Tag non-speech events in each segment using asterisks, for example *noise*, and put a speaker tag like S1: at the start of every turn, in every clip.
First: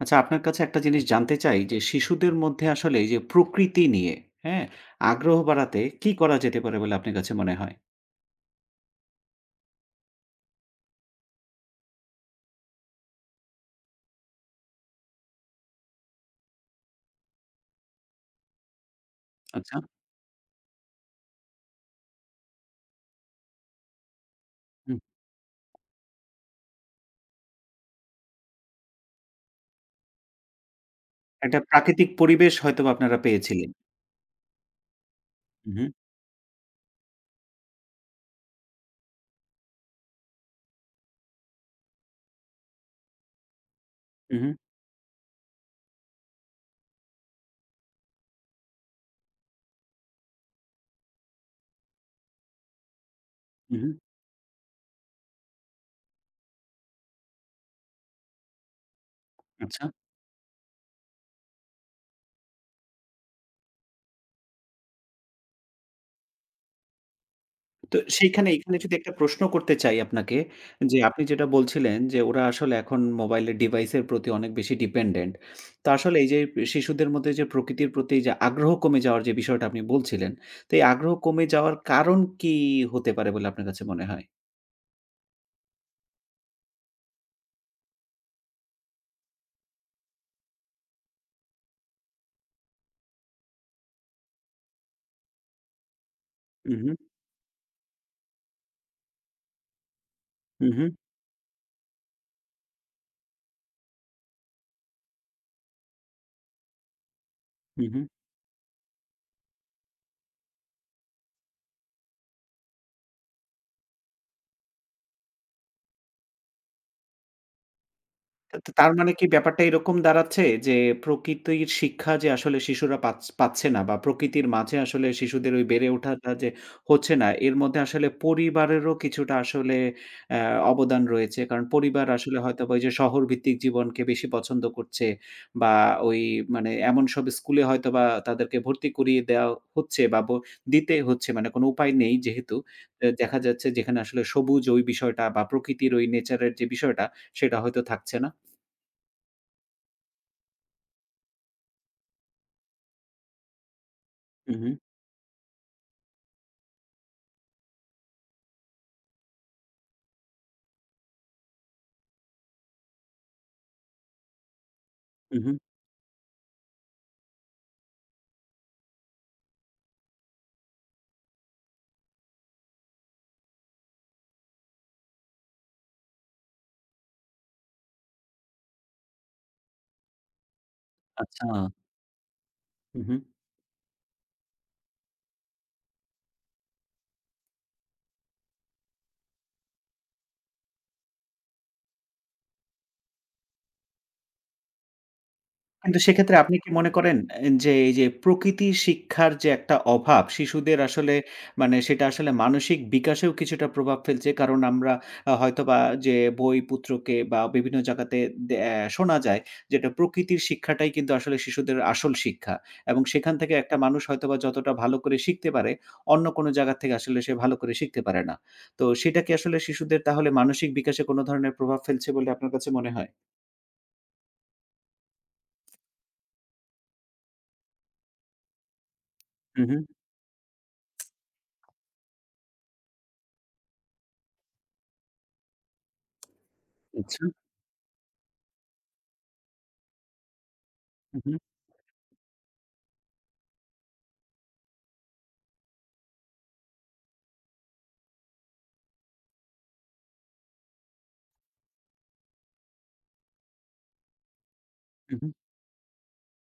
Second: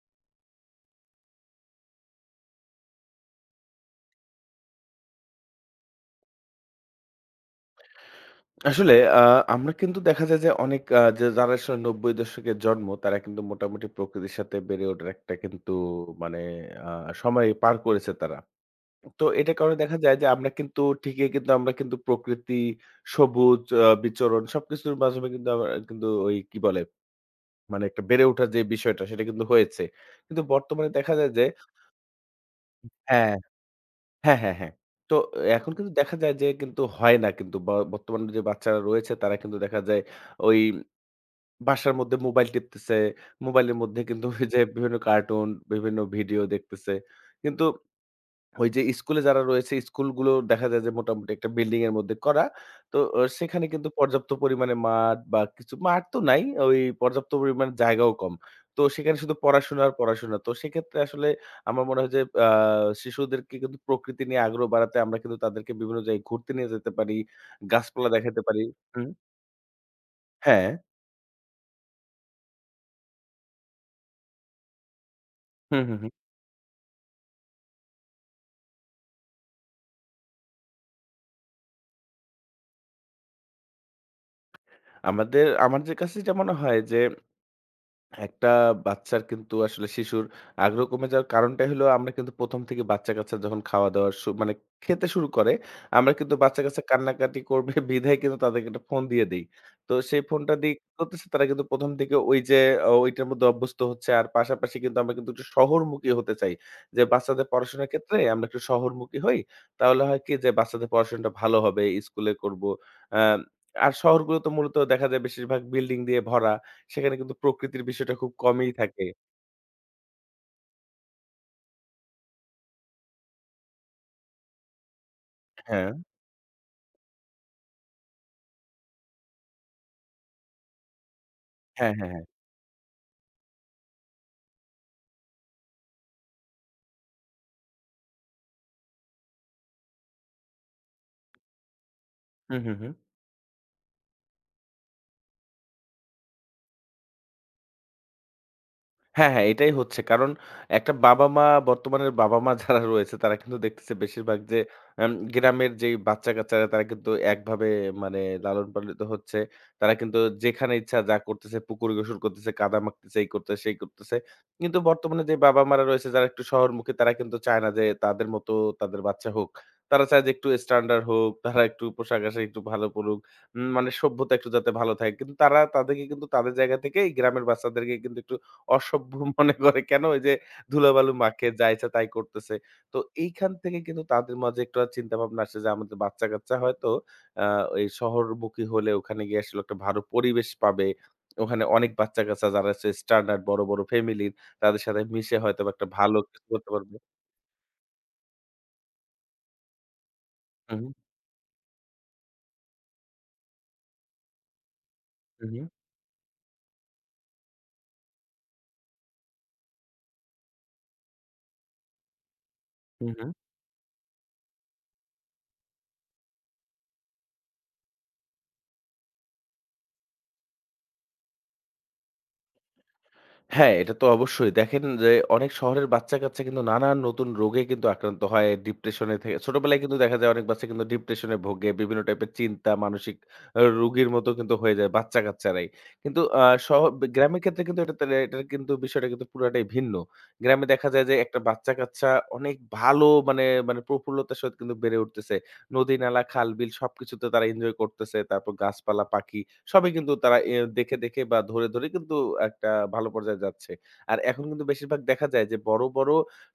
S1: আচ্ছা, আপনার কাছে একটা জিনিস জানতে চাই যে শিশুদের মধ্যে আসলে এই যে প্রকৃতি নিয়ে, হ্যাঁ? আগ্রহ বাড়াতে কি করা যেতে পারে বলে আপনার কাছে মনে হয়?
S2: আসলে আমরা কিন্তু দেখা যায় যে অনেক যে যারা আসলে ৯০ দশকের জন্ম তারা কিন্তু মোটামুটি প্রকৃতির সাথে বেড়ে ওঠার একটা কিন্তু মানে আ সময় পার করেছে তারা। তো এটার কারণে
S1: আচ্ছা।
S2: দেখা যায় যে আমরা কিন্তু ঠিকই কিন্তু আমরা কিন্তু প্রকৃতি, সবুজ বিচরণ সবকিছুর
S1: হুম।
S2: মাধ্যমে কিন্তু আমরা কিন্তু ওই কি বলে মানে একটা বেড়ে ওঠার যে বিষয়টা সেটা কিন্তু হয়েছে। কিন্তু বর্তমানে দেখা যায় যে।
S1: একটা প্রাকৃতিক পরিবেশ হয়তোবা আপনারা
S2: হ্যাঁ।
S1: পেয়েছিলেন।
S2: হ্যাঁ, হ্যাঁ, হ্যাঁ। তো এখন
S1: উহু,
S2: কিন্তু দেখা যায় যে কিন্তু হয় না কিন্তু বর্তমান যে বাচ্চারা রয়েছে তারা কিন্তু দেখা যায় ওই বাসার মধ্যে মোবাইল টিপতেছে। মোবাইলের মধ্যে কিন্তু ওই
S1: উহু,
S2: যে বিভিন্ন কার্টুন, বিভিন্ন ভিডিও দেখতেছে। কিন্তু ওই যে স্কুলে যারা রয়েছে, স্কুলগুলো দেখা যায় যে মোটামুটি একটা বিল্ডিং এর মধ্যে করা। তো সেখানে
S1: উহু।
S2: কিন্তু পর্যাপ্ত পরিমাণে মাঠ বা কিছু মাঠ তো নাই, ওই পর্যাপ্ত পরিমাণে জায়গাও কম। তো সেখানে শুধু পড়াশোনা
S1: আচ্ছা।
S2: আর পড়াশোনা। তো সেক্ষেত্রে আসলে আমার মনে হয় যে শিশুদেরকে কিন্তু প্রকৃতি নিয়ে আগ্রহ বাড়াতে আমরা কিন্তু তাদেরকে বিভিন্ন জায়গায় ঘুরতে নিয়ে যেতে পারি,
S1: তো
S2: গাছপালা দেখাতে
S1: সেইখানে
S2: পারি।
S1: এখানে যদি
S2: হুম,
S1: একটা প্রশ্ন করতে চাই আপনাকে,
S2: হ্যাঁ।
S1: যে আপনি যেটা বলছিলেন যে ওরা আসলে এখন মোবাইলের ডিভাইসের প্রতি অনেক বেশি ডিপেন্ডেন্ট।
S2: হুম,
S1: তো
S2: হুম, হুম।
S1: আসলে এই যে শিশুদের মধ্যে যে প্রকৃতির প্রতি যে আগ্রহ কমে যাওয়ার যে বিষয়টা আপনি বলছিলেন, তো এই আগ্রহ কমে যাওয়ার কারণ কি হতে পারে বলে আপনার কাছে মনে হয়?
S2: আমাদের আমার যে কাছে যেটা মনে হয় যে, একটা বাচ্চার কিন্তু আসলে শিশুর আগ্রহ কমে যাওয়ার কারণটাই হলো আমরা কিন্তু ১ম থেকে বাচ্চা-কাচ্চা যখন খাওয়া-দাওয়া মানে খেতে শুরু করে, আমরা কিন্তু
S1: হু,
S2: বাচ্চা-কাচ্চা
S1: হু,
S2: কান্নাকাটি করবে *laughs* বিধায় কিন্তু তাদেরকে একটা ফোন দিয়ে দেই। তো সেই ফোনটা
S1: হু,
S2: দিয়ে
S1: হু,
S2: কি করতেছে তারা কিন্তু ১ম থেকে ওই যে ওইটার মধ্যে অভ্যস্ত হচ্ছে। আর পাশাপাশি কিন্তু আমরা কিন্তু একটু শহরমুখী হতে চাই। যে বাচ্চাদের
S1: হু,
S2: পড়াশোনার
S1: হু।
S2: ক্ষেত্রে আমরা একটু শহরমুখী হই। তাহলে হয় কি যে বাচ্চাদের পড়াশোনাটা ভালো হবে, স্কুলে করব। আ আর শহরগুলো তো মূলত দেখা যায় বেশিরভাগ বিল্ডিং দিয়ে ভরা। সেখানে কিন্তু প্রকৃতির বিষয়টা খুব
S1: তা তা
S2: কমই
S1: তার
S2: থাকে।
S1: মানে কি ব্যাপারটা এরকম দাঁড়াচ্ছে যে প্রকৃতির শিক্ষা যে আসলে শিশুরা পাচ্ছে না বা প্রকৃতির মাঝে আসলে শিশুদের ওই বেড়ে
S2: হ্যাঁ।
S1: ওঠাটা যে হচ্ছে না, এর মধ্যে আসলে পরিবারেরও কিছুটা আসলে অ্যা অবদান রয়েছে। কারণ
S2: হ্যাঁ,
S1: পরিবার
S2: হ্যাঁ, হ্যাঁ।
S1: আসলে হয়তোবা ওই যে শহর ভিত্তিক জীবনকে বেশি পছন্দ করছে বা ওই মানে এমন সব স্কুলে হয়তোবা তাদেরকে ভর্তি করিয়ে দেওয়া হচ্ছে বা দিতে হচ্ছে মানে কোনো উপায় নেই যেহেতু।
S2: হুম, হুম, হুম।
S1: দেখা যাচ্ছে যেখানে আসলে সবুজ ওই বিষয়টা বা প্রকৃতির ওই নেচারের যে বিষয়টা সেটা হয়তো থাকছে না।
S2: হ্যাঁ, হ্যাঁ, এটাই হচ্ছে। কারণ একটা বাবা-মা বর্তমানের বাবা-মা যারা রয়েছে তারা কিন্তু দেখতেছে বেশিরভাগ
S1: হু,
S2: যে
S1: হু,
S2: গ্রামের যেই বাচ্চা-কাচ্চারা তারা কিন্তু একভাবে মানে লালন-পালিত হচ্ছে। তারা কিন্তু যেখানে ইচ্ছা যা করতেছে, পুকুরে গোসল করতেছে, কাদা মাখতেছে, এই করতেছে, সেই করতেছে। কিন্তু বর্তমানে যে
S1: হু, হু।
S2: বাবা-মারা রয়েছে যারা একটু শহরমুখী তারা কিন্তু চায় না যে তাদের মতো তাদের বাচ্চা হোক। তারা চায় যে একটু স্ট্যান্ডার্ড হোক, তারা একটু পোশাক-আশাক একটু ভালো পড়ুক। মানে সভ্যতা একটু যাতে ভালো থাকে। কিন্তু তারা তাদেরকে কিন্তু তাদের জায়গা থেকে এই গ্রামের বাচ্চাদেরকে কিন্তু একটু অসভ্য *laughs* মনে করে কেন? ওই যে ধুলাবালু
S1: আচ্ছা।
S2: মাখে, যা ইচ্ছা তাই করতেছে। তো
S1: হু, হু।
S2: এইখান থেকে কিন্তু তাদের মাঝে একটা চিন্তাভাবনা আসে যে আমাদের বাচ্চা-কাচ্চা হয়তো আ এই শহরমুখী হলে ওখানে গিয়ে আসলে একটা ভালো পরিবেশ পাবে। ওখানে অনেক বাচ্চা-কাচ্চা যারা হচ্ছে স্ট্যান্ডার্ড বড়, বড় ফ্যামিলির তাদের সাথে মিশে হয়তোবা একটা
S1: কিন্তু
S2: ভালো
S1: সেক্ষেত্রে
S2: কিছু
S1: আপনি
S2: করতে
S1: কি মনে
S2: পারবে।
S1: করেন এ যে এই যে প্রকৃতি শিক্ষার যে একটা অভাব
S2: হু,
S1: শিশুদের
S2: হু,
S1: আসলে মানে সেটা আসলে মানসিক বিকাশেও কিছুটা প্রভাব ফেলছে। কারণ আমরা
S2: হু,
S1: হয়তোবা যে বই পুত্রকে বা বিভিন্ন জায়গাতে দে অ্যা শোনা যায় যেটা প্রকৃতির শিক্ষাটাই কিন্তু আসলে শিশুদের আসল শিক্ষা। এবং
S2: হু, হু।
S1: সেখান থেকে একটা মানুষ হয়তোবা যতটা ভালো করে শিখতে পারে, অন্য কোনো জায়গা থেকে আসলে সে ভালো করে শিখতে পারে না। তো সেটা কি আসলে শিশুদের তাহলে মানসিক বিকাশে কোনো ধরনের প্রভাব ফেলছে বলে আপনার কাছে মনে হয়?
S2: হ্যাঁ, এটা তো অবশ্যই। দেখেন যে অনেক শহরের বাচ্চা-কাচ্চা কিন্তু নানান নতুন রোগে কিন্তু আক্রান্ত হয়। ডিপ্রেশন এ থেকে
S1: হু, হু।
S2: ছোটবেলায় কিন্তু দেখা যায় অনেক বাচ্চা কিন্তু ডিপ্রেশন এ ভোগে। বিভিন্ন টাইপের চিন্তা, মানসিক রোগীর মতো কিন্তু হয়ে যায় বাচ্চা-কাচ্চারাই। কিন্তু আ শহ
S1: আচ্ছা।
S2: গ্রামের ক্ষেত্রে কিন্তু এটা তাহলে এটার কিন্তু বিষয়টা কিন্তু পুরাটাই ভিন্ন। গ্রামে দেখা যায় যে
S1: হু, হু,
S2: একটা বাচ্চা-কাচ্চা অনেক ভালো মানে প্রফুল্লতার সহিত কিন্তু বেড়ে উঠতেছে। নদী, নালা, খাল-বিল সবকিছুতে তারা এনজয় করতেছে। তারপর গাছপালা, পাখি সবই কিন্তু তারা দেখে, দেখে বা ধরে, ধরে কিন্তু একটা ভালো পর্যায়ে যাচ্ছে। আর এখন কিন্তু বেশিরভাগ
S1: হু,
S2: দেখা
S1: হু।
S2: যায় যে বড়, বড়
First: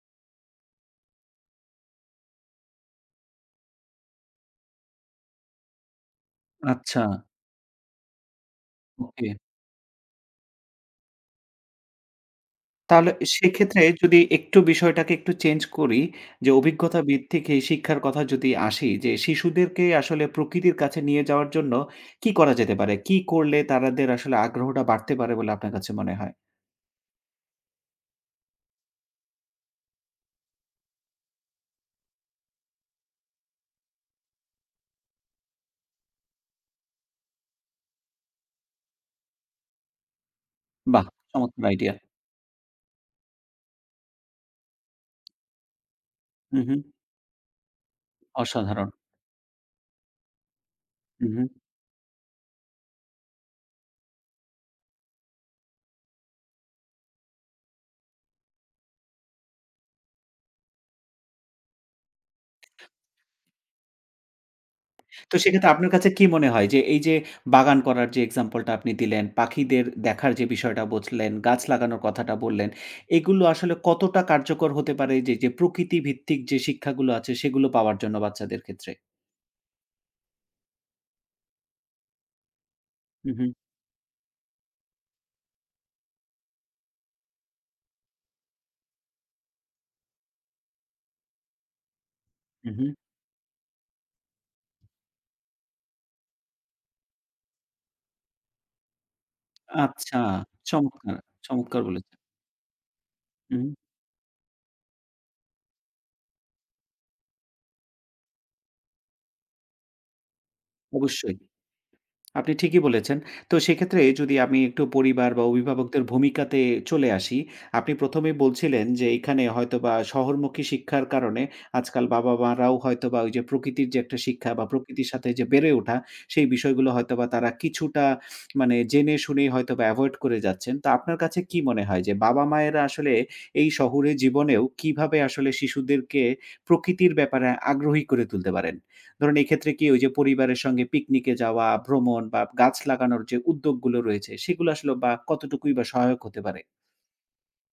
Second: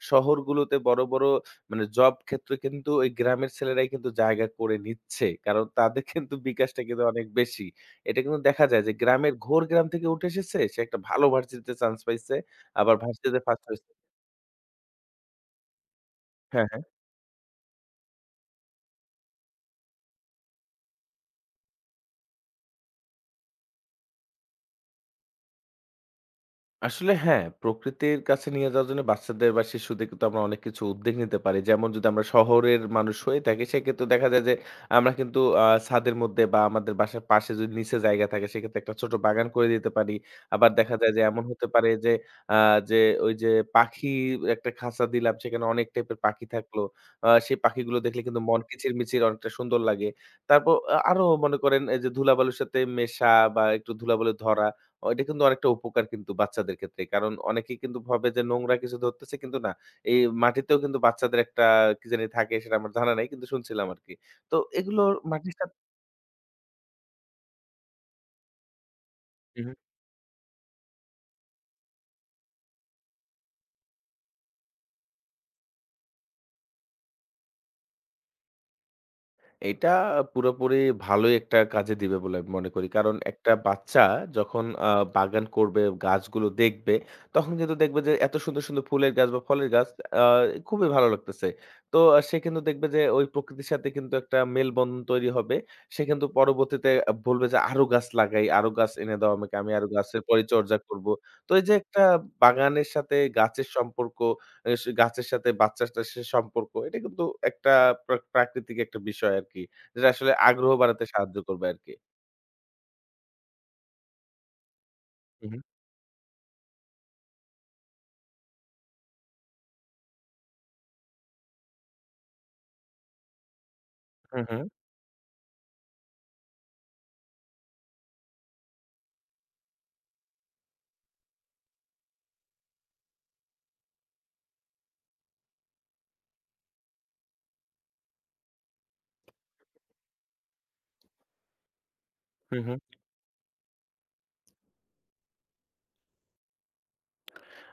S2: শহরগুলোতে বড়, বড় মানে জব ক্ষেত্রে কিন্তু ওই গ্রামের ছেলেরাই কিন্তু জায়গা করে নিচ্ছে। কারণ তাদের কিন্তু বিকাশটা
S1: আচ্ছা।
S2: কিন্তু অনেক বেশি। এটা কিন্তু দেখা যায় যে
S1: ওকে।
S2: গ্রামের ঘোর গ্রাম থেকে উঠে এসেছে। সে একটা ভালো ভার্সিটিতে চান্স পাইছে। আবার
S1: তাহলে
S2: ভার্সিটিতে ফার্স্ট
S1: সেক্ষেত্রে
S2: হইছে।
S1: যদি একটু বিষয়টাকে একটু চেঞ্জ করি যে
S2: হ্যাঁ, হ্যাঁ।
S1: অভিজ্ঞতা ভিত্তিক এই শিক্ষার কথা যদি আসি যে শিশুদেরকে আসলে প্রকৃতির কাছে নিয়ে যাওয়ার জন্য কি করা যেতে পারে? কি করলে তাদের আসলে আগ্রহটা বাড়তে পারে বলে আপনার কাছে মনে হয়?
S2: আসলে হ্যাঁ, প্রকৃতির কাছে নিয়ে যাওয়ার জন্য বাচ্চাদের বা শিশুদের কিন্তু আমরা অনেক কিছু উদ্যোগ নিতে পারি। যেমন যদি আমরা শহরের মানুষ হয়ে থাকি, সেক্ষেত্রে দেখা যায় যে আমরা কিন্তু ছাদের মধ্যে বা আমাদের বাসার পাশে যদি নিচে জায়গা থাকে, সেক্ষেত্রে একটা ছোট বাগান করে দিতে পারি। আবার দেখা
S1: বাহ!
S2: যায় যে এমন
S1: চমৎকার
S2: হতে পারে
S1: আইডিয়া।
S2: যে আ যে ওই যে পাখি একটা খাঁচা দিলাম, সেখানে অনেক টাইপের পাখি
S1: হু, হু।
S2: থাকলো। সেই পাখিগুলো দেখলে কিন্তু মন
S1: অসাধারণ।
S2: কিচিরমিচির অনেকটা সুন্দর লাগে। তারপর আরো
S1: হু, হু।
S2: মনে করেন এই যে ধুলাবালুর সাথে মেশা বা একটু ধুলাবালু ধরা এটা কিন্তু অনেকটা উপকার কিন্তু বাচ্চাদের ক্ষেত্রে। কারণ অনেকেই কিন্তু ভাবে যে নোংরা কিছু ধরতেছে কিন্তু না। এই মাটিতেও কিন্তু বাচ্চাদের একটা কি জানি থাকে সেটা আমার জানা নাই। কিন্তু শুনছিলাম আরকি। তো এগুলো
S1: তো
S2: মাটির
S1: সেক্ষেত্রে
S2: সাথে
S1: আপনার কাছে কি মনে হয় যে এই যে বাগান করার যে এক্সাম্পলটা আপনি দিলেন, পাখিদের দেখার যে বিষয়টা বললেন, গাছ লাগানোর কথাটা বললেন, এগুলো আসলে কতটা কার্যকর হতে পারে যে, যে প্রকৃতি ভিত্তিক যে শিক্ষাগুলো আছে সেগুলো পাওয়ার জন্য বাচ্চাদের ক্ষেত্রে?
S2: এইটা পুরোপুরি ভালোই একটা কাজে দিবে বলে আমি মনে করি। কারণ
S1: হু, হু,
S2: একটা বাচ্চা যখন বাগান করবে, গাছগুলো দেখবে, তখন কিন্তু দেখবে যে এত সুন্দর, সুন্দর ফুলের গাছ বা ফলের গাছ আ খুবই ভালো লাগতেছে। তো আহ, সে কিন্তু
S1: হু, হু।
S2: দেখবে যে ওই প্রকৃতির সাথে কিন্তু একটা মেলবন্ধন তৈরি হবে। সে কিন্তু পরবর্তীতে বলবে যে আরো গাছ লাগাই, আরো গাছ এনে দাও আমাকে। আমি আরো
S1: আচ্ছা,
S2: গাছের পরিচর্যা করব।
S1: চমৎকার,
S2: তো এই যে
S1: চমৎকার
S2: একটা
S1: বলেছেন।
S2: বাগানের সাথে
S1: হু,
S2: গাছের সম্পর্ক গাছের সাথে বাচ্চাটার সে সম্পর্ক। এটা কিন্তু একটা প্রাকৃতিক একটা বিষয় আরকি। যেটা আসলে আগ্রহ বাড়াতে
S1: অবশ্যই।
S2: সাহায্য করবে আরকি।
S1: আপনি ঠিকই বলেছেন। তো সেক্ষেত্রে যদি আমি একটু পরিবার বা
S2: হু, হু।
S1: অভিভাবকদের ভূমিকাতে চলে আসি, আপনি ১ম এই বলছিলেন যে এখানে হয়তোবা শহরমুখী শিক্ষার কারণে আজকাল বাবা-মারাও হয়তোবা ওই যে প্রকৃতির যে একটা
S2: হু,
S1: শিক্ষা
S2: হু।
S1: বা প্রকৃতির সাথে যে বেড়ে ওঠা, সেই বিষয়গুলো হয়তোবা তারা কিছুটা মানে জেনে শুনেই হয়তোবা এভয়েড করে যাচ্ছেন। তো আপনার কাছে কি মনে হয় যে বাবা-মায়েরা আসলে এই শহুরে জীবনেও কিভাবে আসলে শিশুদেরকে প্রকৃতির ব্যাপারে আগ্রহী করে তুলতে পারেন? ধরুন এক্ষেত্রে কি ওই যে পরিবারের সঙ্গে পিকনিকে যাওয়া, ভ্রমণ বা
S2: হু, হু।
S1: গাছ লাগানোর যে উদ্যোগগুলো রয়েছে সেগুলো আসলে বা কতটুকুই বা সহায়ক হতে পারে?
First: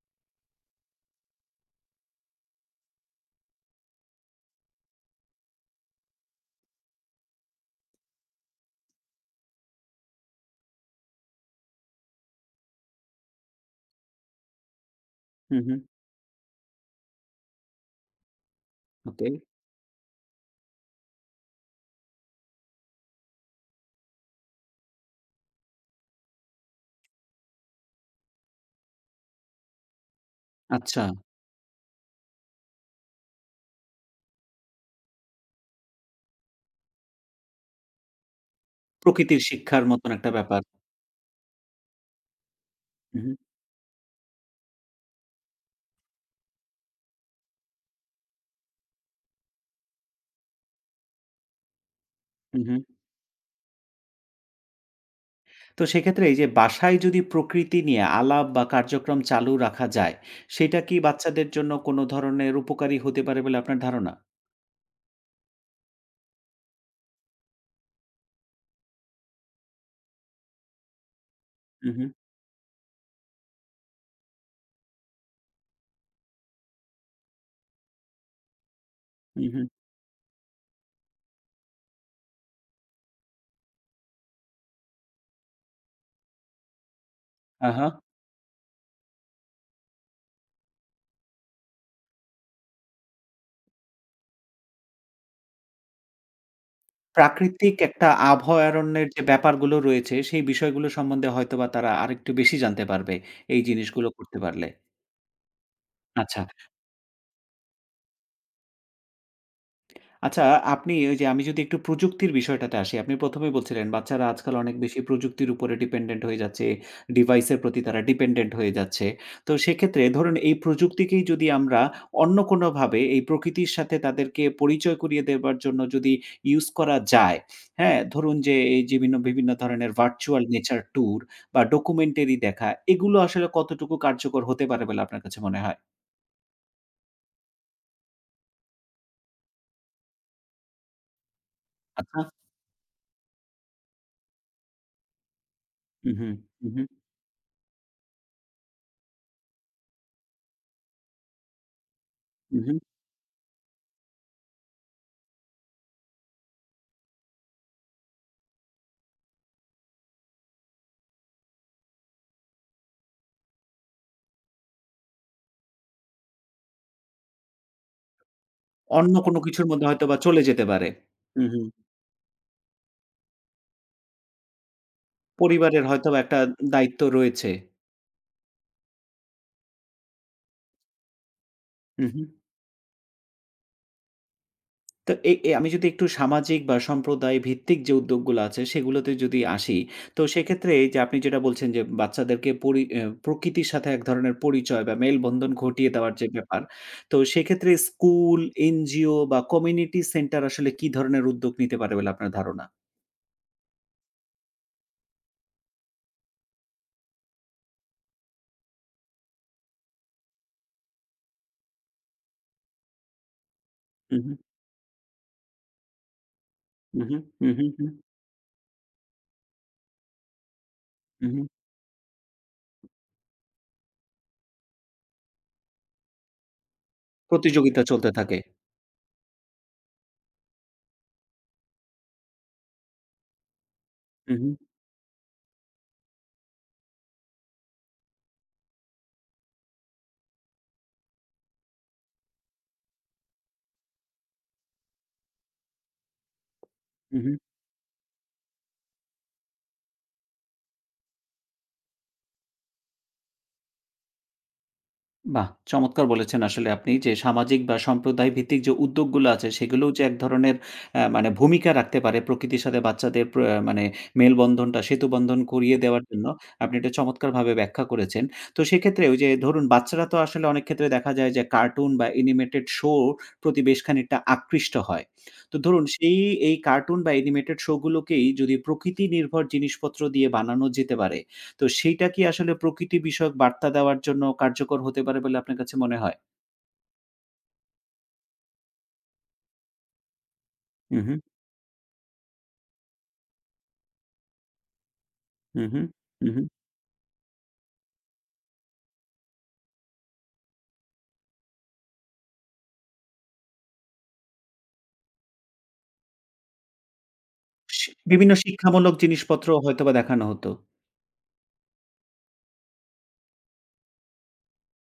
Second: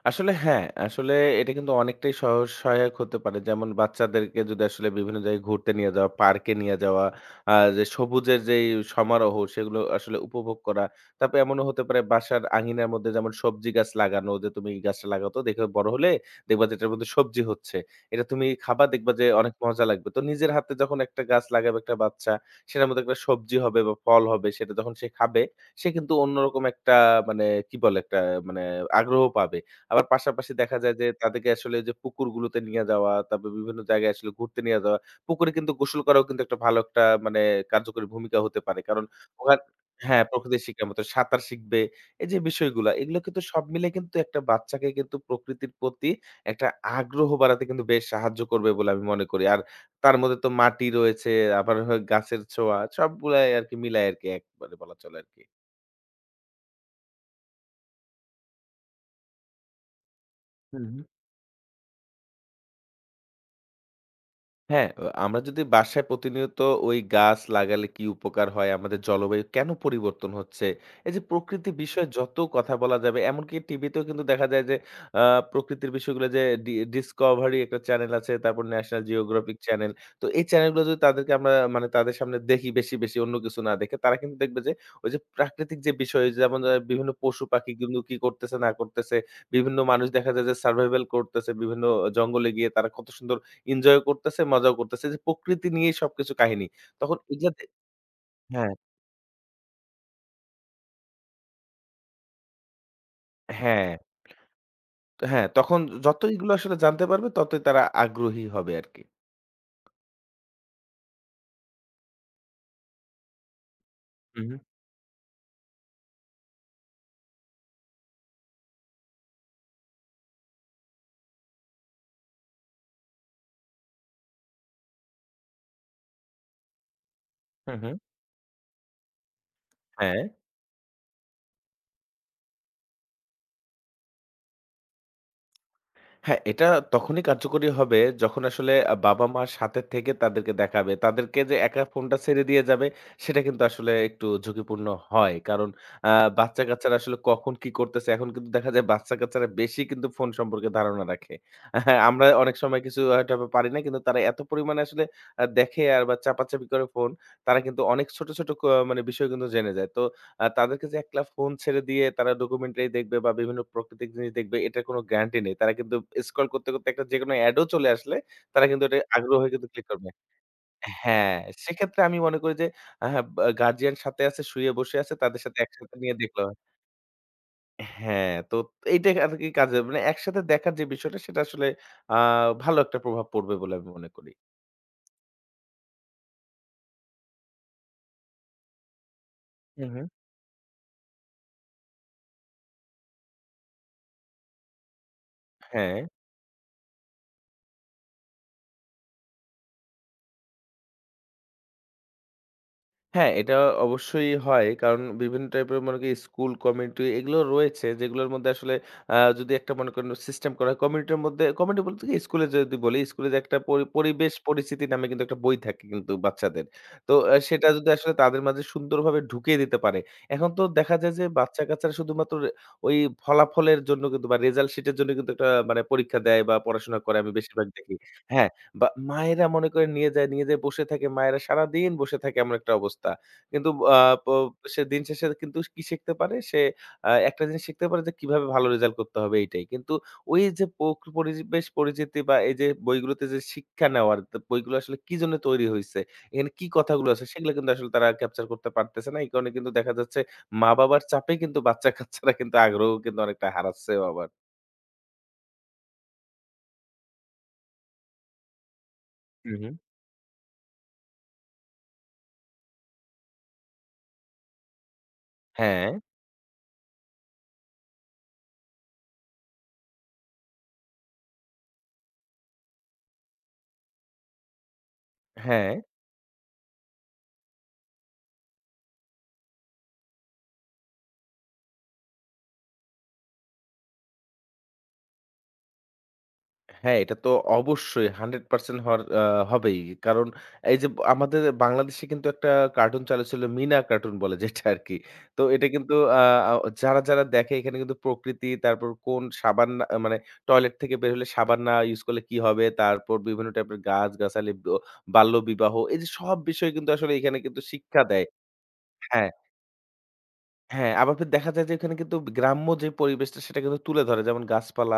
S2: আসলে হ্যাঁ, আসলে এটা কিন্তু অনেকটাই সহজ সহায়ক হতে পারে। যেমন বাচ্চাদেরকে যদি আসলে বিভিন্ন জায়গায় ঘুরতে নিয়ে যাওয়া, পার্কে নিয়ে যাওয়া, যে সবুজের যেই সমারোহ সেগুলো আসলে উপভোগ করা। তারপরে এমনও হতে পারে বাসার আঙিনার মধ্যে যেমন সবজি গাছ লাগানো যে, "তুমি এই গাছটা লাগাও তো
S1: হুম,
S2: দেখবে
S1: হুম।
S2: বড় হলে দেখবা যে এটার মধ্যে সবজি হচ্ছে। এটা তুমি খাবা দেখবা যে
S1: ওকে।
S2: অনেক মজা লাগবে।" তো নিজের হাতে যখন একটা গাছ লাগাবে একটা বাচ্চা, সেটার মধ্যে একটা সবজি হবে বা ফল হবে সেটা যখন সে খাবে, সে কিন্তু অন্যরকম একটা মানে কি বলে? একটা মানে আগ্রহ পাবে। আবার পাশাপাশি দেখা যায়
S1: আচ্ছা,
S2: যে তাদেরকে আসলে যে পুকুরগুলোতে নিয়ে যাওয়া, তারপর বিভিন্ন জায়গায় আসলে ঘুরতে নিয়ে যাওয়া। পুকুরে কিন্তু গোসল করাও কিন্তু একটা ভালো একটা মানে কার্যকরী ভূমিকা হতে পারে। কারণ
S1: প্রকৃতির
S2: ওখান
S1: শিক্ষার মতন
S2: হ্যাঁ,
S1: একটা ব্যাপার।
S2: প্রকৃতির শিক্ষার মতো সাঁতার শিখবে। এই যে বিষয়গুলা এগুলো
S1: হুম,
S2: কিন্তু সব মিলে কিন্তু একটা বাচ্চাকে কিন্তু প্রকৃতির প্রতি একটা আগ্রহ বাড়াতে কিন্তু বেশ সাহায্য করবে বলে আমি মনে করি। আর তার মধ্যে তো মাটি রয়েছে, আবার হয় গাছের
S1: হুম,
S2: ছোঁয়া
S1: হুম।
S2: সবগুলাই আরকি মিলায় আরকি একবারে বলা চলে আরকি।
S1: তো সেক্ষেত্রে এই যে বাসায় যদি প্রকৃতি নিয়ে আলাপ বা কার্যক্রম চালু রাখা যায়, সেটা
S2: হুম।
S1: কি বাচ্চাদের জন্য কোনো ধরনের উপকারী হতে পারে বলে আপনার ধারণা?
S2: হ্যাঁ, আমরা যদি বাসায় প্রতিনিয়ত ওই গাছ লাগালে কি উপকার হয়, আমাদের জলবায়ু কেন পরিবর্তন হচ্ছে? এই যে প্রকৃতি
S1: হুম,
S2: বিষয়ে
S1: হুম,
S2: যত কথা বলা যাবে, এমনকি টিভিতেও কিন্তু দেখা যায় যে আ প্রকৃতির বিষয়গুলো যে ডিসকভারি একটা চ্যানেল আছে, তারপর national
S1: hmm,
S2: geographic
S1: hmm.
S2: Channel. তো এই চ্যানেলগুলো যদি তাদেরকে আমরা মানে তাদের সামনে দেখি বেশি, বেশি অন্য কিছু না দেখে, তারা কিন্তু দেখবে যে ওই যে প্রাকৃতিক যে বিষয় যেমন বিভিন্ন পশু-পাখি
S1: আহা!
S2: কিন্তু কি করতেছে না করতেছে, বিভিন্ন মানুষ দেখা যায় যে সার্ভাইভাল করতেছে, বিভিন্ন জঙ্গলে গিয়ে তারা কত সুন্দর এনজয় করতেছে, মজাও করতেছে। যে প্রকৃতি নিয়েই সবকিছু কাহিনী। তখন এগুলা
S1: প্রাকৃতিক একটা
S2: হ্যাঁ,
S1: আভয়ারণ্যের যে ব্যাপারগুলো রয়েছে, সেই বিষয়গুলো সম্বন্ধে হয়তোবা তারা আরেকটু বেশি জানতে পারবে, এই
S2: হ্যাঁ,
S1: জিনিসগুলো করতে পারলে।
S2: তো হ্যাঁ, তখন যত
S1: আচ্ছা।
S2: এগুলো আসলে জানতে পারবে ততই তারা আগ্রহী হবে আরকি।
S1: আচ্ছা, আপনি ওই যে আমি যদি একটু প্রযুক্তির বিষয়টাতে আসি। আপনি ১ম এই বলছিলেন বাচ্চারা
S2: হু, হু,
S1: আজকাল অনেক বেশি প্রযুক্তির উপরে ডিপেন্ডেন্ট হয়ে যাচ্ছে। ডিভাইসের প্রতি তারা ডিপেন্ডেন্ট হয়ে যাচ্ছে। তো সেক্ষেত্রে ধরুন এই প্রযুক্তিকেই যদি আমরা অন্য কোনোভাবে এই প্রকৃতির সাথে তাদেরকে পরিচয় করিয়ে দেবার জন্য যদি ইউজ করা যায়,
S2: হু, হু।
S1: হ্যাঁ? ধরুন যে এই যে বিভিন্ন বিভিন্ন ধরনের
S2: হ্যাঁ।
S1: ভার্চুয়াল নেচার ট্যুর বা ডকুমেন্টারি দেখা এগুলো আসলে কতটুকু কার্যকর হতে পারে বলে আপনার কাছে মনে হয়?
S2: হ্যাঁ, এটা তখনই কার্যকরী হবে যখন আসলে বাবা-মার সাথে থেকে তাদেরকে দেখাবে। তাদেরকে যে একা ফোনটা
S1: আচ্ছা।
S2: ছেড়ে দিয়ে যাবে, সেটা কিন্তু আসলে একটু ঝুঁকিপূর্ণ হয়। কারণ আ
S1: উহু, উহু,
S2: বাচ্চা-কাচ্চারা আসলে কখন কি করতেছে, এখন কিন্তু দেখা যায় বাচ্চা-কাচ্চারা বেশি কিন্তু ফোন সম্পর্কে ধারণা রাখে। হ্যাঁ, আমরা অনেক
S1: উহু।
S2: সময় কিছু হয়তো বা পারি না। কিন্তু তারা এত পরিমাণে আসলে দেখে আর বা চাপাচাপি করে ফোন, তারা কিন্তু অনেক ছোট, ছোট মানে বিষয় কিন্তু জেনে যায়। তো তাদেরকে যে একলা ফোন ছেড়ে দিয়ে তারা ডকুমেন্টারি দেখবে বা বিভিন্ন প্রাকৃতিক জিনিস দেখবে এটার কোনো গ্যারান্টি নেই। তারা কিন্তু স্ক্রল করতে, করতে একটা যেকোনো এডও চলে আসলে তারা কিন্তু এটা
S1: অন্য
S2: আগ্রহ
S1: কোনো
S2: হয়ে
S1: কিছুর
S2: কিন্তু ক্লিক
S1: মধ্যে
S2: করবে।
S1: হয়তোবা চলে যেতে পারে।
S2: হ্যাঁ,
S1: হু, হু।
S2: সেক্ষেত্রে আমি মনে করি যে হ্যাঁ, বা গার্ডিয়ান সাথে আছে, শুয়ে বসে আছে তাদের সাথে
S1: পরিবারের
S2: একসাথে নিয়ে
S1: হয়তোবা একটা
S2: দেখলো।
S1: দায়িত্ব রয়েছে।
S2: হ্যাঁ, তো এইটা আরকি কাজে মানে একসাথে দেখার যে বিষয়টা সেটা আসলে
S1: হু,
S2: আ
S1: হু।
S2: ভালো একটা প্রভাব পড়বে বলে আমি মনে করি।
S1: তো এ এ আমি যদি একটু সামাজিক বা সম্প্রদায় ভিত্তিক যে উদ্যোগগুলো আছে সেগুলোতে যদি আসি,
S2: হু, হু।
S1: তো সেক্ষেত্রে এই যে আপনি যেটা বলছেন যে বাচ্চাদেরকে পরি অ্যা প্রকৃতির সাথে এক ধরনের পরিচয় বা মেলবন্ধন ঘটিয়ে
S2: হ্যাঁ।
S1: দেওয়ার যে ব্যাপার, তো সেক্ষেত্রে স্কুল, এনজিও বা কমিউনিটি সেন্টার আসলে কি ধরনের উদ্যোগ নিতে পারে বলে আপনার ধারণা?
S2: হ্যাঁ, এটা অবশ্যই হয়। কারণ বিভিন্ন টাইপের মনে করেন স্কুল, কমিউনিটি এগুলো রয়েছে যেগুলোর মধ্যে আসলে যদি একটা মনে করেন সিস্টেম করা হয় কমিউনিটির মধ্যে কমিউনিটি বলতে কি স্কুলে যদি বলি, স্কুলে যে একটা
S1: হু, হু,
S2: পরিবেশ পরিস্থিতি নামে কিন্তু একটা বই থাকে কিন্তু বাচ্চাদের।
S1: হু,
S2: তো
S1: হু, হু,
S2: সেটা
S1: হু,
S2: যদি আসলে তাদের মাঝে সুন্দরভাবে ঢুকিয়ে দিতে পারে। এখন তো দেখা যায় যে
S1: হু, হু।
S2: বাচ্চা-কাচ্চারা শুধুমাত্র ওই ফলাফলের জন্য কিন্তু বা রেজাল্ট শিটের জন্য কিন্তু একটা মানে পরীক্ষা দেয় বা পড়াশোনা করে আমি বেশিরভাগ
S1: প্রতিযোগিতা
S2: দেখি।
S1: চলতে থাকে।
S2: হ্যাঁ। বা মায়েরা মনে করেন নিয়ে যায়, নিয়ে যেয়ে বসে থাকে। মায়েরা সারাদিন বসে থাকে এমন একটা অবস্থা। কিন্তু আ প
S1: হু, হু,
S2: সে দিন শেষে কিন্তু কি শিখতে পারে? সে একটা জিনিস শিখতে পারে যে কিভাবে ভালো রেজাল্ট করতে হবে এইটাই। কিন্তু ওই যে পরিবেশ পরিচিতি বা এই যে বইগুলোতে যে শিক্ষা নেওয়ার তো বইগুলো আসলে কি জন্য তৈরি হইছে? এখানে কি কথাগুলো
S1: হু,
S2: আছে?
S1: হু।
S2: সেগুলো কিন্তু আসলে তারা ক্যাপচার করতে পারতেছে না। এই কারণে কিন্তু দেখা যাচ্ছে মা-বাবার চাপে কিন্তু বাচ্চা-কাচ্চারা কিন্তু আগ্রহ কিন্তু অনেকটা হারাচ্ছেও আবার।
S1: বাহ! চমৎকার বলেছেন আসলে আপনি যে সামাজিক বা সম্প্রদায় ভিত্তিক যে উদ্যোগগুলো আছে
S2: হুম, হুম।
S1: সেগুলোও যে এক ধরনের মানে ভূমিকা রাখতে পারে প্রকৃতির সাথে বাচ্চাদের মানে মেলবন্ধনটা সেতুবন্ধন করিয়ে
S2: হ্যাঁ,
S1: দেওয়ার জন্য আপনি এটা চমৎকারভাবে ব্যাখ্যা করেছেন। তো সেক্ষেত্রে ওই যে ধরুন বাচ্চারা তো আসলে অনেক ক্ষেত্রে দেখা যায় যে কার্টুন বা অ্যানিমেটেড শো প্রতি বেশ খানিকটা আকৃষ্ট হয়। তো
S2: হ্যাঁ।
S1: ধরুন সেই এই কার্টুন বা অ্যানিমেটেড শো গুলোকেই যদি প্রকৃতি নির্ভর জিনিসপত্র দিয়ে বানানো যেতে পারে তো সেইটা কি আসলে প্রকৃতি বিষয়ক বার্তা দেওয়ার জন্য কার্যকর হতে পারে বলে আপনার কাছে মনে হয়?
S2: হ্যাঁ, এটা তো অবশ্যই 100% হওয়ার হবেই। কারণ এই যে
S1: হু, হু,
S2: আমাদের বাংলাদেশে কিন্তু একটা কার্টুন চালু ছিল মিনা কার্টুন বলে যেটা আরকি। তো
S1: হু,
S2: এটা
S1: হু,
S2: কিন্তু আ
S1: হু, হু।
S2: আ যারা, যারা দেখে এখানে কিন্তু প্রকৃতি তারপর কোন সাবান না আহ, মানে টয়লেট থেকে বের হলে সাবান না ইউজ করলে কি হবে? তারপর বিভিন্ন টাইপের গাছ-গাছালি, বাল্যবিবাহ এই যে সব বিষয় কিন্তু আসলে এখানে কিন্তু
S1: সি
S2: শিক্ষা দেয়।
S1: বিভিন্ন শিক্ষামূলক
S2: হ্যাঁ।
S1: জিনিসপত্র হয়তোবা দেখানো হতো।
S2: হ্যাঁ, আবার ফের দেখা যায় যে ওখানে কিন্তু গ্রাম্য যে পরিবেশটা সেটা কিন্তু তুলে ধরে। যেমন গাছপালা,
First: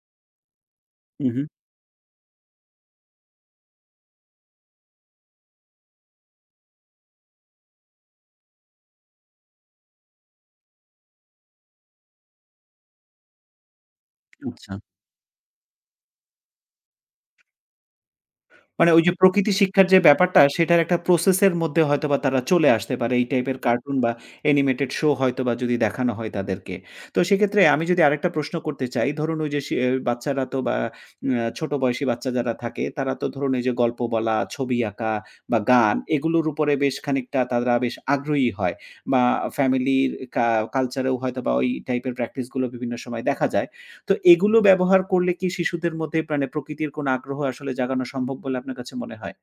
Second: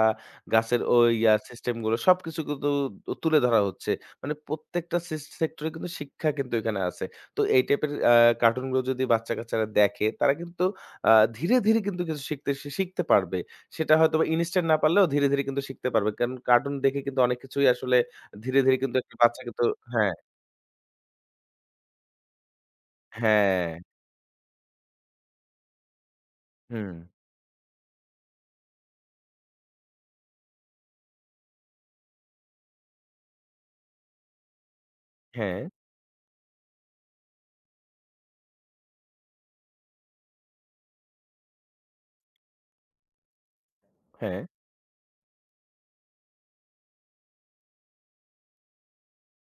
S2: গাছের ঐ
S1: হু,
S2: ইয়া
S1: হু,
S2: সিস্টেম গুলো সবকিছু কিন্তু তুলে ধরা হচ্ছে। মানে প্রত্যেকটা সেক্টরে কিন্তু শিক্ষা কিন্তু এখানে আছে। তো এই টাইপের কার্টুন গুলো যদি বাচ্চা-কাচ্চারা দেখে তারা কিন্তু আ ধীরে, ধীরে কিন্তু কিছু শিখতে শিখতে পারবে। সেটা হয়তোবা ইনস্ট্যান্ট
S1: আচ্ছা।
S2: না পারলেও ধীরে, ধীরে কিন্তু শিখতে পারবে। কারণ কার্টুন দেখে কিন্তু অনেক কিছুই আসলে ধীরে, ধীরে
S1: মানে
S2: কিন্তু
S1: ওই যে
S2: একটা বাচ্চা
S1: প্রকৃতি
S2: কিন্তু।
S1: শিক্ষার যে
S2: হ্যাঁ,
S1: ব্যাপারটা সেটার একটা প্রসেস এর মধ্যে হয়তোবা তারা চলে আসতে পারে। এই টাইপের
S2: হ্যাঁ।
S1: কার্টুন বা অ্যানিমেটেড শো হয়তোবা যদি দেখানো হয় তাদেরকে।
S2: হুম।
S1: তো সেক্ষেত্রে আমি যদি আরেকটা প্রশ্ন করতে চাই, ধরুন ওই যে সে বাচ্চারা তো বা আ ছোট বয়সী বাচ্চা যারা থাকে তারা তো ধরুন এই যে গল্প বলা, ছবি আঁকা বা
S2: হ্যাঁ,
S1: গান এগুলোর উপরে বেশ খানিকটা তারা বেশ আগ্রহী হয় বা ফ্যামিলির কালচারেও হয়তোবা ওই টাইপের প্র্যাকটিস গুলো বিভিন্ন সময় দেখা যায়। তো
S2: হ্যাঁ।
S1: এগুলো ব্যবহার করলে কি শিশুদের মধ্যে মানে প্রকৃতির কোন আগ্রহ আসলে জাগানো সম্ভব বলে আপনার কাছে মনে হয়?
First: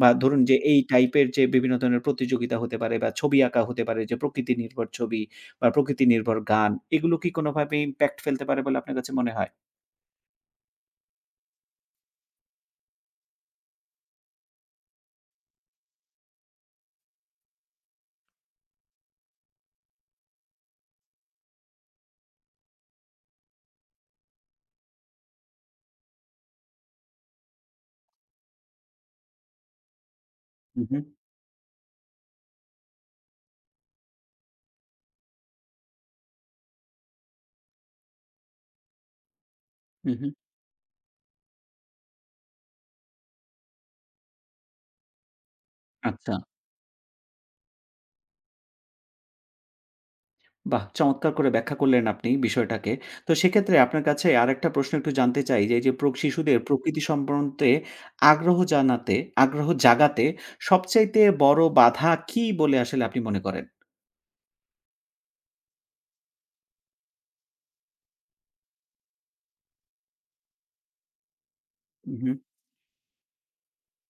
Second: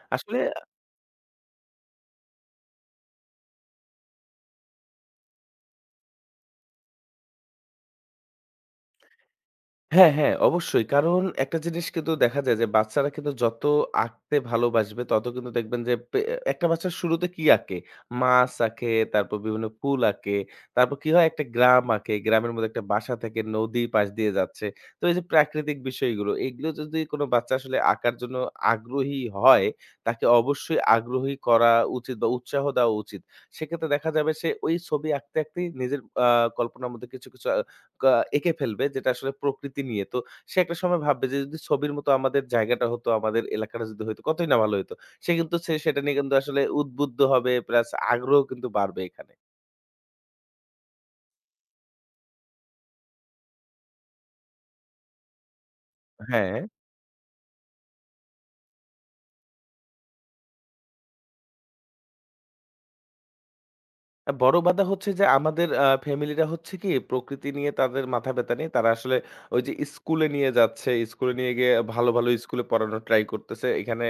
S1: বা
S2: আসলে
S1: ধরুন যে এই টাইপের যে বিভিন্ন ধরনের প্রতিযোগিতা হতে পারে বা ছবি আঁকা হতে পারে যে প্রকৃতি নির্ভর ছবি বা প্রকৃতি নির্ভর গান এগুলো কি কোনোভাবে ইমপ্যাক্ট ফেলতে পারে বলে আপনার কাছে মনে হয়?
S2: হ্যাঁ, হ্যাঁ, অবশ্যই। কারণ একটা জিনিস কিন্তু দেখা যায় যে বাচ্চারা কিন্তু যত আঁকতে ভালোবাসবে তত কিন্তু দেখবেন যে একটা বাচ্চা শুরুতে কি আঁকে? মাছ আঁকে, তারপর বিভিন্ন ফুল আঁকে। তারপর কি হয়? একটা গ্রাম আঁকে। গ্রামের মধ্যে একটা বাসা থাকে, নদী পাশ দিয়ে যাচ্ছে। তো এই যে প্রাকৃতিক বিষয়গুলো, এগুলো যদি কোনো বাচ্চা আসলে আঁকার জন্য আগ্রহী হয়, তাকে অবশ্যই
S1: হু, হু,
S2: আগ্রহী করা উচিত বা উৎসাহ দেওয়া উচিত। সেক্ষেত্রে দেখা যাবে সে ওই ছবি আঁকতে, আঁকতেই নিজের কল্পনার মধ্যে কিছু, কিছু আ কা এঁকে ফেলবে যেটা আসলে প্রকৃতি নিয়ে।
S1: হু,
S2: তো
S1: হু।
S2: সে একটা সময় ভাববে যে যদি ছবির মতো আমাদের জায়গাটা হতো, আমাদের এলাকাটা যদি হইতো কতই না ভালো হইতো। সে কিন্তু সে সেটা নিয়ে কিন্তু
S1: আচ্ছা।
S2: আসলে উদ্বুদ্ধ হবে প্লাস আগ্রহ কিন্তু বাড়বে এখানে।
S1: বাহ! চমৎকার করে ব্যাখ্যা করলেন আপনি বিষয়টাকে। তো সেক্ষেত্রে আপনার কাছে আরেকটা প্রশ্ন একটু জানতে চাই যে, এই যে
S2: হ্যাঁ।
S1: শিশুদের প্রকৃতি সম্বন্ধে আগ্রহ জানাতে আগ্রহ জাগাতে সবচাইতে বড় বাধা কী বলে আসলে আপনি মনে করেন?
S2: বড় বাধা হচ্ছে যে আমাদের ফ্যামিলিরা হচ্ছে কি প্রকৃতি নিয়ে তাদের মাথা ব্যাথা নেই। তারা আসলে ওই যে স্কুলে নিয়ে যাচ্ছে, স্কুলে নিয়ে গিয়ে ভালো, ভালো
S1: উহু,
S2: স্কুলে পড়ানোর ট্রাই করতেছে। এখানে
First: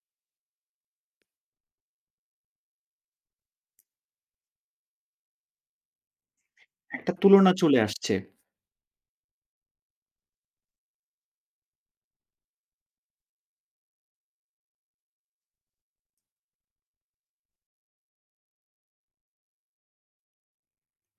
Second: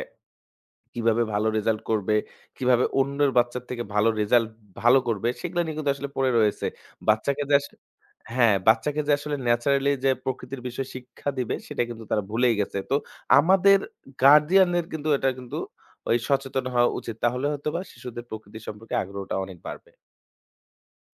S2: কিভাবে ভালো রেজাল্ট করবে, কিভাবে অন্যের বাচ্চার থেকে ভালো রেজাল্ট ভালো করবে, সেগুলা নিয়ে কিন্তু আসলে পড়ে রয়েছে।
S1: একটা
S2: বাচ্চাকে
S1: তুলনা
S2: যে আস
S1: চলে আসছে।
S2: হ্যাঁ, বাচ্চাকে যে আসলে ন্যাচারালি যে প্রকৃতির বিষয়ে শিক্ষা দিবে, সেটা কিন্তু তারা ভুলেই গেছে। তো আমাদের গার্ডিয়ানদের কিন্তু এটা কিন্তু ওই সচেতন হওয়া উচিত। তাহলে হয়তোবা শিশুদের প্রকৃতি সম্পর্কে আগ্রহটা অনেক বাড়বে।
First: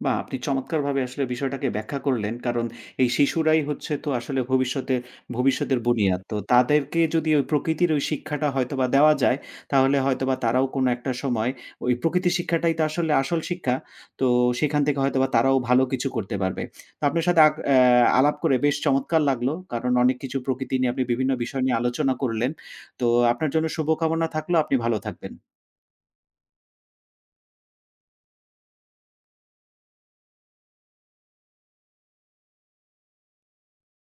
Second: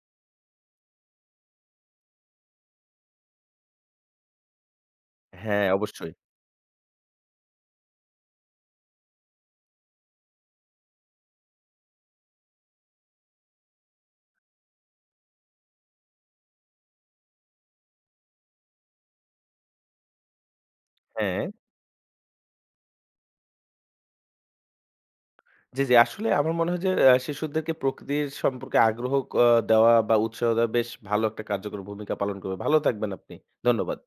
S1: বাহ! আপনি চমৎকারভাবে আসলে বিষয়টাকে ব্যাখ্যা করলেন। কারণ এই শিশুরাই হচ্ছে তো আসলে ভবিষ্যতে
S2: হ্যাঁ,
S1: ভবিষ্যতের
S2: অবশ্যই।
S1: বুনিয়াদ। তো তাদেরকে যদি ওই প্রকৃতির ওই শিক্ষাটা হয়তোবা দেওয়া যায়, তাহলে হয়তোবা তারাও কোনো একটা সময় ওই প্রকৃতির শিক্ষাটাই তো আসলে আসল শিক্ষা। তো সেখান থেকে হয়তোবা তারাও ভালো কিছু করতে পারবে। তো আপনার সাথে আক অ্যা আলাপ করে বেশ চমৎকার লাগলো। কারণ অনেক কিছু প্রকৃতি নিয়ে আপনি বিভিন্ন
S2: হ্যাঁ।
S1: বিষয় নিয়ে আলোচনা করলেন। তো আপনার জন্য শুভকামনা থাকলো। আপনি ভালো থাকবেন।
S2: জি, জি। আসলে আমার মনে হয় যে শিশুদেরকে প্রকৃতির সম্পর্কে আগ্রহ দেওয়া বা উৎসাহ দেওয়া বেশ ভালো একটা কার্যকর ভূমিকা পালন করবে। ভালো থাকবেন আপনি। ধন্যবাদ।